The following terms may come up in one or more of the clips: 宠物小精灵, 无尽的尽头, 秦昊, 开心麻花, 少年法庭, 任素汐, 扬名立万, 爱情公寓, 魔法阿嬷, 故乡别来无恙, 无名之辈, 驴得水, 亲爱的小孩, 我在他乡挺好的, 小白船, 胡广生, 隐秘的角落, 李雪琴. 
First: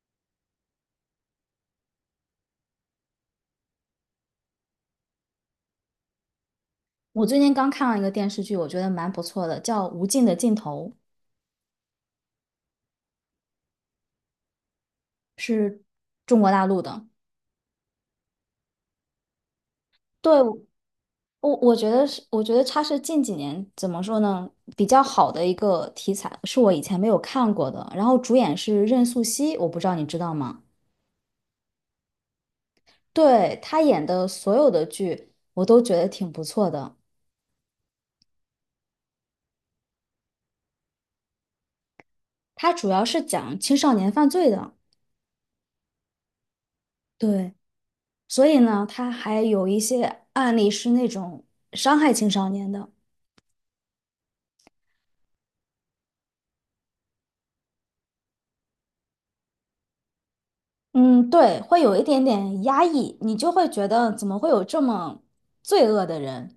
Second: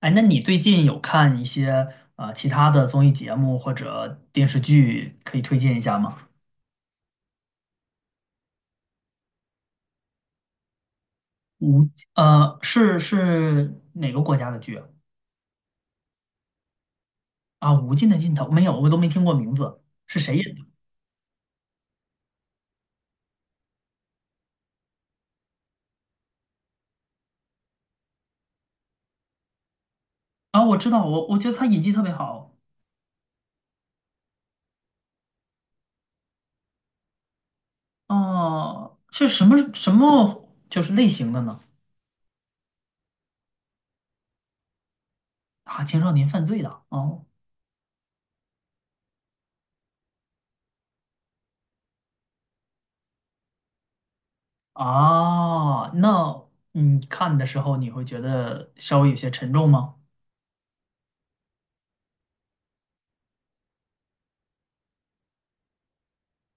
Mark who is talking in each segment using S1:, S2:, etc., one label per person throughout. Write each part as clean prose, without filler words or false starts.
S1: 哎，那你最近有看一些其他的综艺节目或者电视剧，可以推荐一下吗？
S2: 我最近刚看了一个电视剧，我觉得蛮不错的，叫《无尽的尽头》，
S1: 无，是哪个国家的剧啊？
S2: 是中国大陆的。
S1: 啊无尽的尽头》没有，我都没听过名字，是谁
S2: 对，
S1: 演的？
S2: 我觉得是，我觉得它是近几年怎么说呢，比较好的一个题材，是我以前没有看过的。然后主演是任素汐，我不知道你知道吗？
S1: 啊，我知道，我觉得他演技特别好。
S2: 对，她演的所有的剧，我都觉得挺不错的。
S1: 哦、是什么就是类型的呢？
S2: 它主要是讲青少年犯罪的，
S1: 啊，青少年犯罪的。哦，
S2: 对，所以呢，它还有一些案例是那种伤害青少年的。
S1: 啊，那你看的时候你会觉得稍微有些沉重吗？
S2: 嗯，对，会有一点点压抑，你就会觉得怎么会有这么罪恶的人？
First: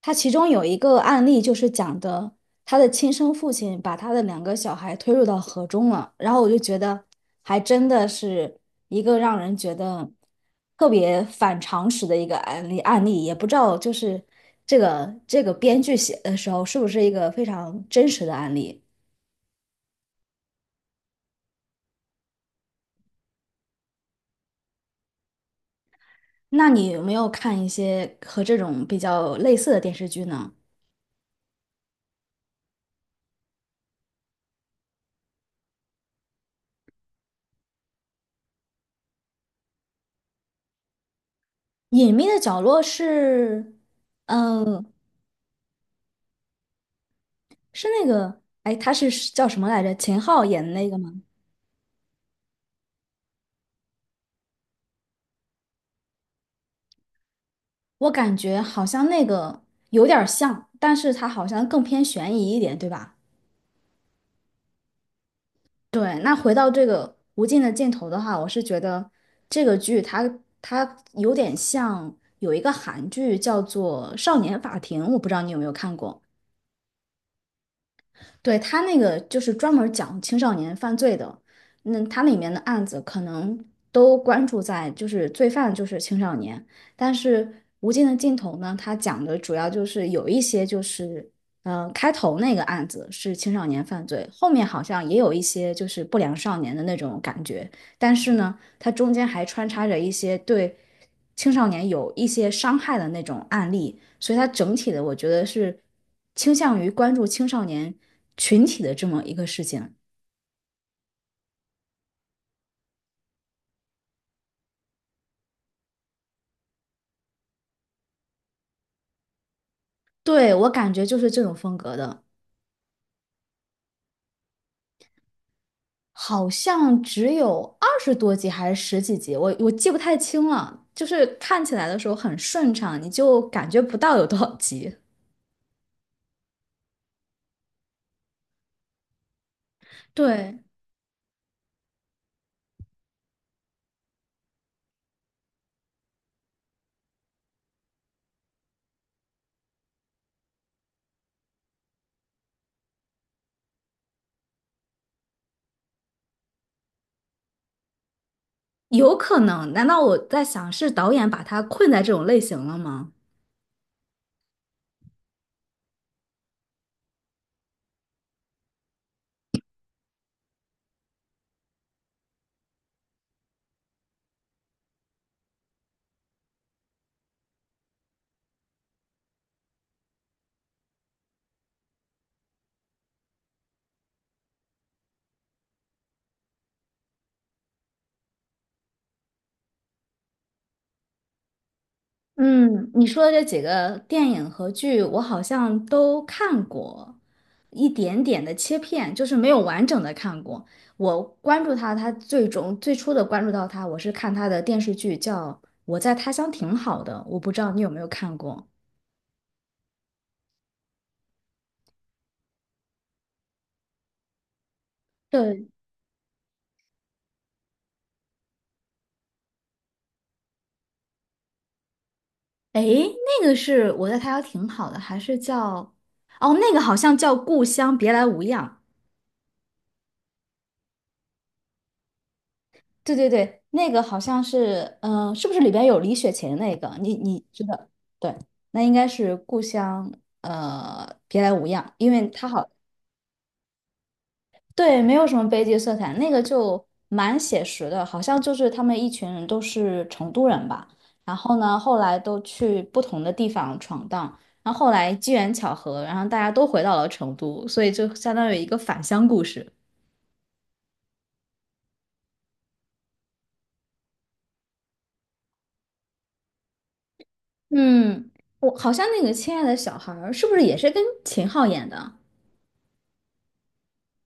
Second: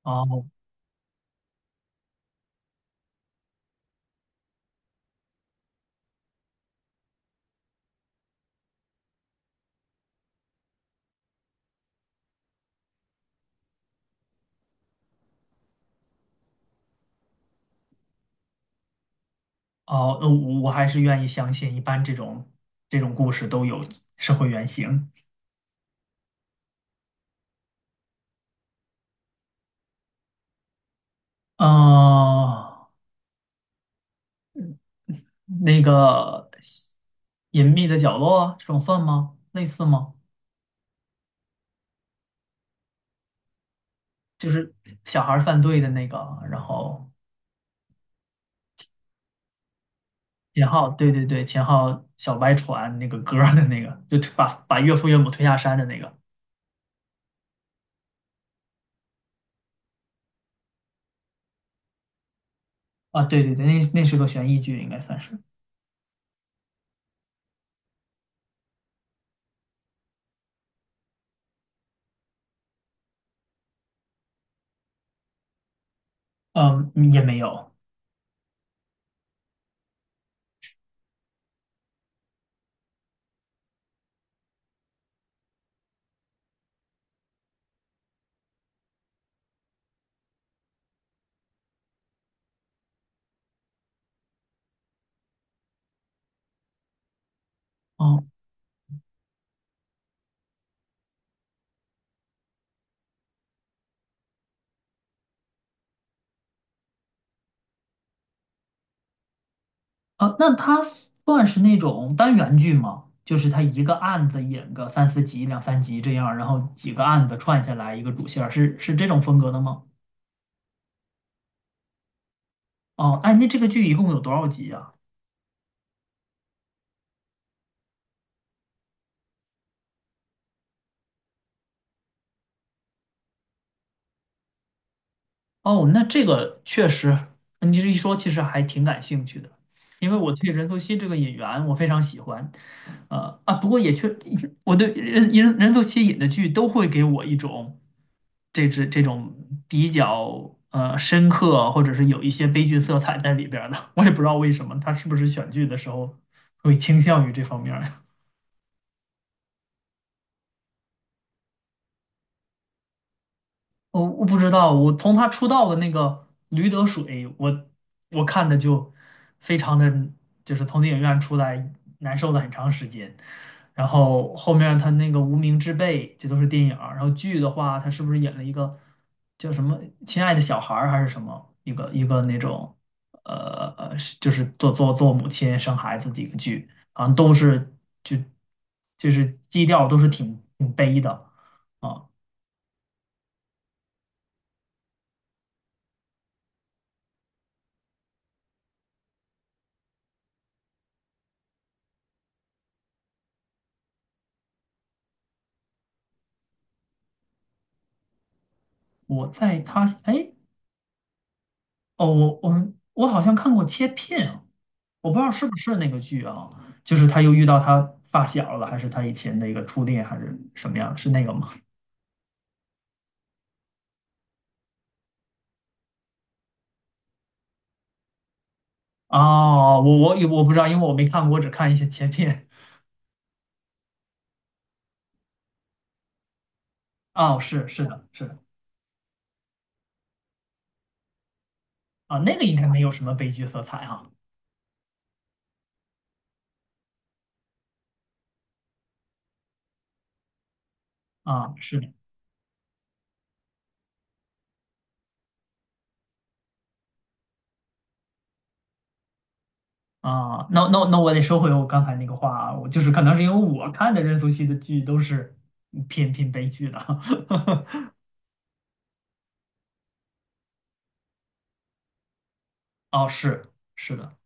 S2: 他其中
S1: 哦，
S2: 有一个案例就是讲的他的亲生父亲把他的两个小孩推入到河中了，然后我就觉得还真的是一个让人觉得特别反常识的一个案例，也不知道就是这个编剧写的时候是不是一个非常真实的案例？
S1: 哦，我我还是愿意相信，一般这种故事都有社会原型。
S2: 那你有没有看一些和这种比较类似的电视剧呢？
S1: 嗯，那个隐秘的角落这种算吗？类似吗？
S2: 隐秘的角落是，
S1: 就是
S2: 嗯，
S1: 小孩儿犯罪的那个，然后
S2: 是那个，哎，他是叫什么来着？秦昊演
S1: 秦
S2: 的那
S1: 昊，
S2: 个
S1: 对
S2: 吗？
S1: 对对，秦昊小白船那个歌儿的那个，就推把岳父岳母推下山的那个
S2: 我感觉好像那个有点儿像，但是他好像更偏悬疑一点，对吧？
S1: 啊，对对对，那那是个悬疑剧，应该算是，
S2: 对，那回到这个无尽的尽头的话，我是觉得这个剧它有点像有一个韩剧叫做《少年法庭》，我不知道你有没有看过。
S1: 嗯，也没有。
S2: 对，他那个就是专门儿讲青少年犯罪的，那他里面的案子可能都关注在就是罪犯就是青少年，但是《无尽的尽头》呢，他讲的主要就是有一些就是，嗯，开头那个案子是青少年犯罪，后面好像也有一些就是不良少年的那种感觉，但
S1: 哦
S2: 是呢，它中间还穿插着一些对。青少年有一些伤害的那种案例，所以它整体的我觉得是倾向于关注青少年群体的这么一个事情。
S1: 啊，那它算是那种单元剧吗？就是它一个案子演个三四集、两三集这样，然后几个案子串下来一个主线儿是这种风格的吗？
S2: 对，我感觉就是这种风格的，
S1: 哦，哎，那这个剧一共有多少集呀？
S2: 好像只有二十多集还是十几集，我记不太清了。就是看起来的时候很顺畅，你就感觉不到有多少集。
S1: 哦，那这个确实，你这一说，其实还挺感兴趣的，因为我对
S2: 对，
S1: 任素汐这个演员我非常喜欢，呃啊，不过也确，我对任素汐演的剧都会给我一种这种比较深刻，或者是有一些悲剧色彩在里边儿的，我也不知道为什么，他是不是选剧的时候会倾向于这方面儿。
S2: 有可能。难道我在想是导演把他困在这种类型了吗？
S1: 我不知道，我从他出道的那个《驴得水》，我看的就非常的，就是从电影院出来难受了很长时间。然后后面他那个《无名之辈》，这都是电影儿然后剧的话，他是不是演了一个叫什么《亲爱的小孩》儿还是什么一个那种是就是做母亲生孩子的一个剧，好像都是就就是基调都是挺悲的啊。
S2: 嗯，你说的这几个电影和剧，我好像都看过一点点的切片，就是没有完整的看过。我关注他，他最终最初的关注到他，我是看他的电视剧叫《我在他乡挺好的》，我不知道你有没有看过。
S1: 我在他哎。哦，我好像看过切片啊，我不知道是不
S2: 对，
S1: 是那个剧啊，就是他又遇到他发小了，还是他以前的一个初恋，还是什么样？是那个吗？
S2: 哎，那个是我在他乡挺好的，还是叫哦，那个好像叫《故乡别来无恙》。
S1: 哦，我不知道，因为我没看过，我只看一些切片。
S2: 对对对，那个好像是，是不是里边有李雪琴那个？你
S1: 哦，
S2: 你知
S1: 是是
S2: 道？
S1: 的，是
S2: 对，
S1: 的
S2: 那应该是故乡，呃，别来无恙，因
S1: 啊，
S2: 为
S1: 那个
S2: 他
S1: 应该
S2: 好，
S1: 没有什么悲剧色彩哈。
S2: 对，没有什么悲剧色彩，那个就蛮写实的，好像就是他们一群人都是成都人吧，然
S1: 啊，
S2: 后呢，
S1: 是的
S2: 后来都去不同的地方闯荡，然后后来机缘巧合，然后大家都回到了成都，所以就相当于一个返乡故事。
S1: 啊，那那那我得收回我刚才那个话啊，我就是可能是因为我看的任素汐的剧都是偏悲剧的。
S2: 嗯，我好像那个《亲爱的小孩》儿是不是也是跟秦昊演的？
S1: 哦，是是的。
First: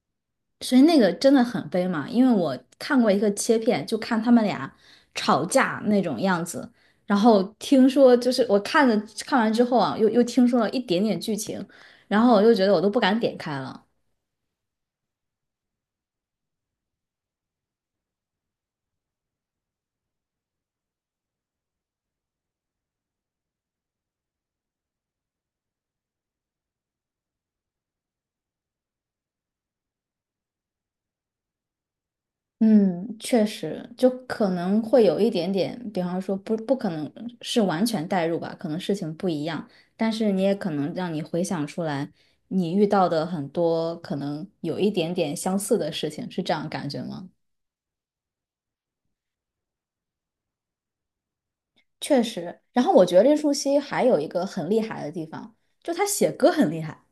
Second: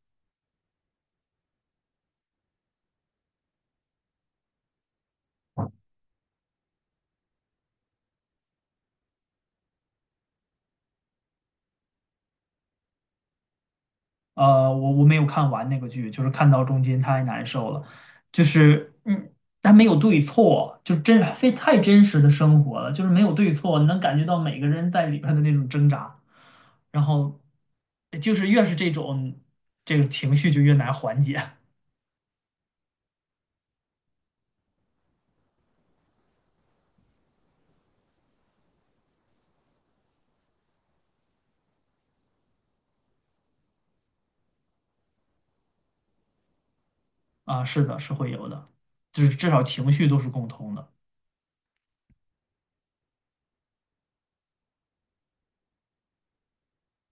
S2: 所以那个真的很悲嘛，因为我看过一个切片，就看他们俩吵架那种样子，然后听说就是我看了看完之后啊，又听说了一点点剧情，然后我就觉得我都不敢点开了。
S1: 我我没有看完那个剧，就是看到中间太难受了，就是它没有对错，就真非太真实的生活了，就是没有对错，你能感觉到每个人在里边的那种挣扎，然后就是越是这种这个情绪就越难缓解
S2: 嗯，确实，就可能会有一点点，比方说不可能是完全代入吧，可能事情不一样，但是你也可能让你回想出来你遇到的很多可能有一点点相似的事情，是这样感觉吗？
S1: 啊，是的，是会有的，就是至少情绪都是共通的
S2: 确实。然后我觉得任素汐还有一个很厉害的地方，就她写歌很厉害。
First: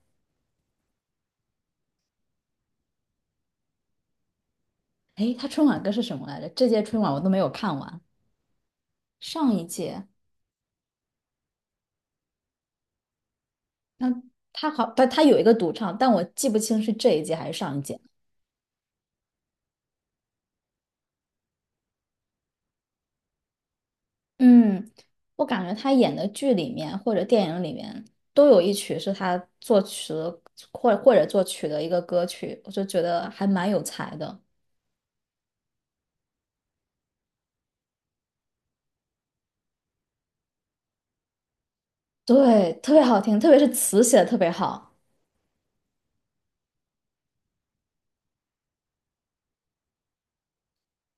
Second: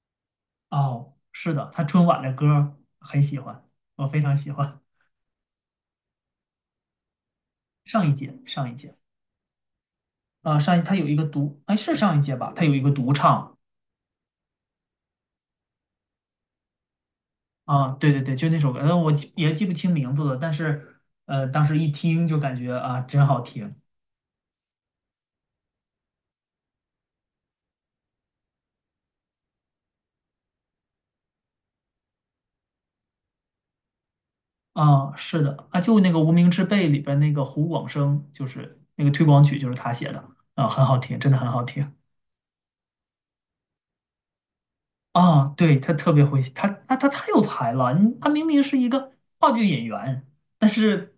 S1: 哦，是的，他春晚的歌儿很喜欢，我非常喜欢
S2: 诶，她春晚歌是什么来着？这届春晚我都没有看完，
S1: 上一届上一届。
S2: 上一届，
S1: 啊，上一他有一个独，哎，是上一届吧？他有一个独唱，
S2: 那她好，但她有一个独唱，但我记不清是这一届还是上一
S1: 啊，
S2: 届。
S1: 对对对，就那首歌，我记也记不清名字了，但是当时一听就感觉啊，真好听
S2: 嗯，我感觉她演的剧里面或者电影里面都有一曲是她作词或者作曲的一个歌曲，我就觉得还蛮有才的。
S1: 啊，是的啊，就那个《无名之辈》里边那个胡广生，就是那个推广曲，就是他写的啊，很好听，真的很好听
S2: 对，特别好听，特别是词写的特别好。
S1: 啊，对，他特别会，他太有才了，你他明明是一个话剧演员，但是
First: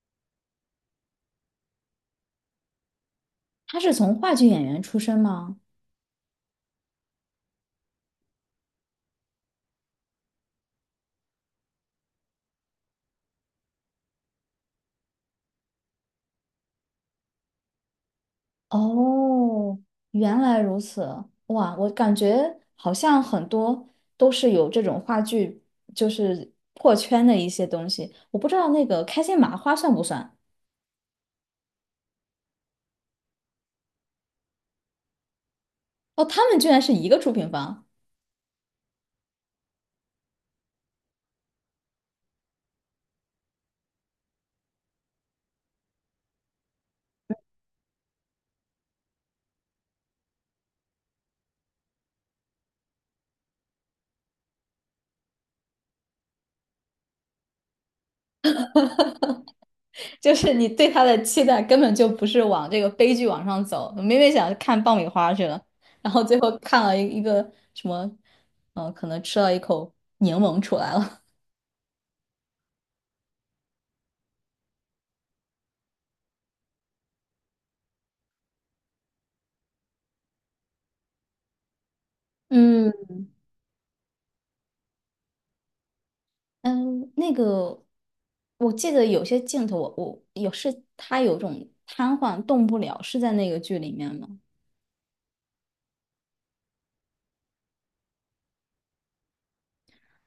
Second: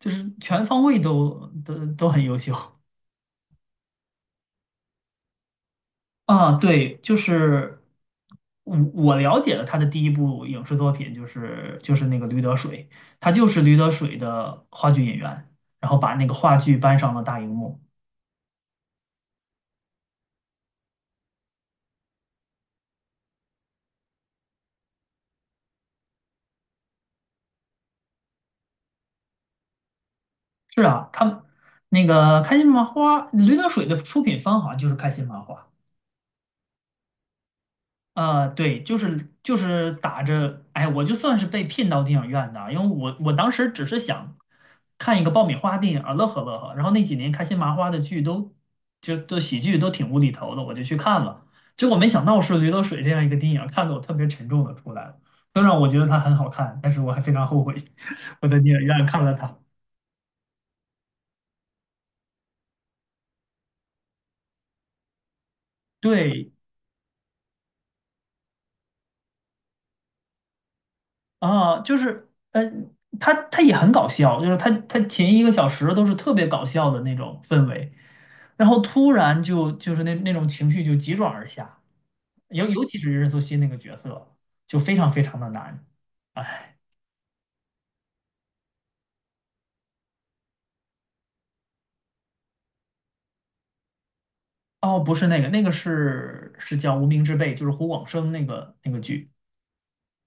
S1: 就是全方位都很优秀
S2: 她是从话剧演员出身吗？
S1: 啊，对，就是我了解了他的第一部影视作品，就是那个驴得水，他就是驴得水的话剧演员，然后把那个话剧搬上了大荧幕。
S2: 哦，原来如此，哇，我感觉好像很多都是有这种话剧，就是破圈的一些东西。我不知道那个开心麻花算不算？
S1: 是啊，他那个开心麻花，驴得水的出品方好像就是开心麻花。
S2: 哦，他们居然是一个出品方，
S1: 对，就是打着，哎，我就算是被骗到电影院的，因为我当时只是想看一个爆米花电影儿乐呵乐呵，然后那几年开心麻花的剧都都喜剧都挺无厘头的，我就去看了，结果没想到是《驴得水》这样一个电影儿看得我特别沉重的出来了。虽然我觉得它很好看，但是我还非常后悔 我在电影院看了它。
S2: 就是你对他的期待根本就不是往这个悲剧往上走，明明想看爆米花去了，然后最
S1: 对
S2: 后看了一个什么，可能吃了一口柠檬出来了。
S1: 啊，它它也很搞笑，就是它它前一个小时都是特别搞笑的那种氛围。然后突然就是那那种情绪就急转而下，尤尤
S2: 嗯。
S1: 其是任素汐那个角色就非常非常的难。哎，
S2: 嗯，那个，我记得有些镜头我，我有是他有种瘫痪动不了，是在那个剧里面吗？
S1: 哦，不是那个，那个是叫《无名之辈》，就是胡广生那个剧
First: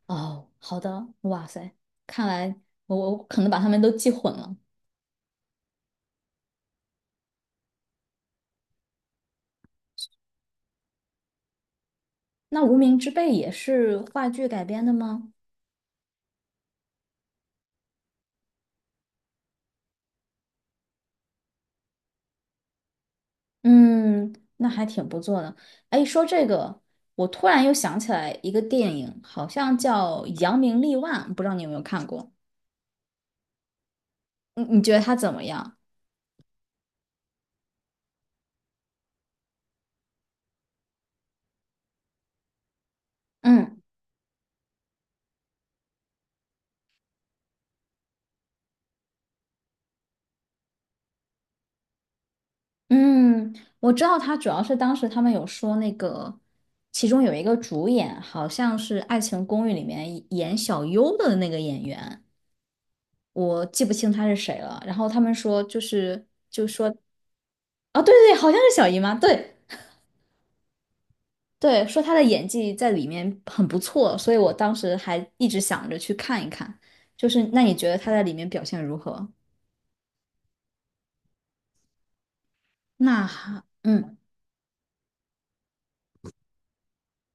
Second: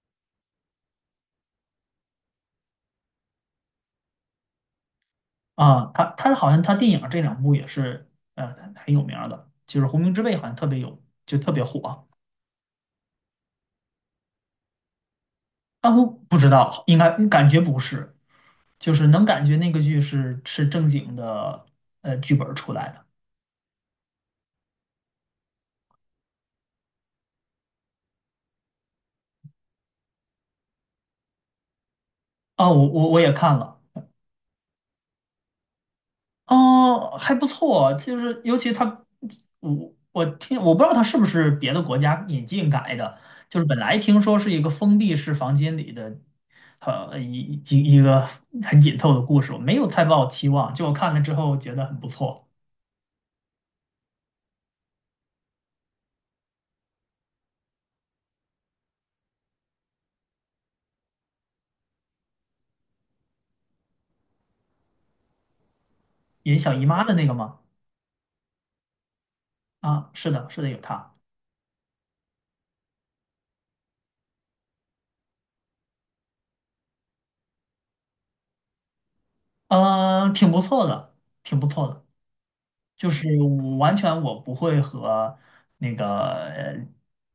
S2: 哦，好的，哇塞，看来我可能把他们都记混了。
S1: 啊。他他好像他电影这两部也是很有名儿的，就是《无名之辈》好像特别有就特别火。
S2: 那《无名之辈》也是话剧改编的吗？
S1: 啊，我不知道，应该感觉不是，就是能感觉那个剧是正经的剧本儿出来的。
S2: 嗯，那还挺不错的。哎，说这个，我突然又想起来一个电影，好像叫《扬名立万》，不知道你有没有看过？
S1: 啊。我也看了。
S2: 你觉得它怎么样？
S1: 哦，还不错，就是尤其他，我我不知道他是不是别的国家引进改的，就是本
S2: 嗯。
S1: 来听说是一个封闭式房间里的，呃，一个很紧凑的故事，我没有太抱期望，就我看了之后觉得很不错。
S2: 嗯，我知道他主要是当时他们有说那个，其中有一个主演好像是《爱情公寓》里面演小优的那个演员，我记不清他是谁了。然后他们说就是，
S1: 演小姨妈的那个吗？
S2: 啊，对对对，好像是小姨妈，对
S1: 啊，是的，是的，有他，
S2: 对，说她的演技在里面很不错，所以我当时还一直想着去看一看。就是那你觉得她在里面表现如何？
S1: 嗯、挺不错的，挺不错的，就是
S2: 那还，
S1: 我完
S2: 嗯，
S1: 全我不会和那个呃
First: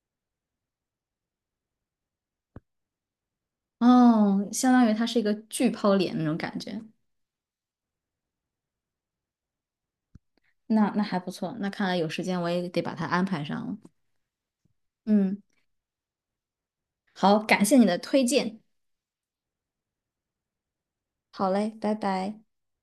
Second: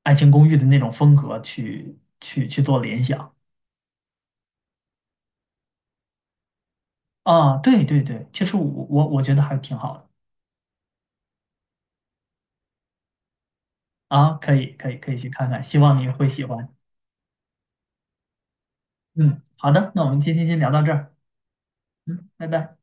S1: 爱情公寓》的那种风格去做联想。
S2: 哦，相当于她是一个巨抛脸那种感觉。
S1: 啊，对对对，其实我我觉得还挺好的
S2: 那那还不错，那看来有时间我也得把它安排上了。
S1: 啊，可以可以去
S2: 嗯，
S1: 看看，希望你会喜欢。
S2: 好，感谢你的推荐。
S1: 嗯，好的，那我们今天先聊到这儿，
S2: 好嘞，拜
S1: 嗯，
S2: 拜。
S1: 拜拜。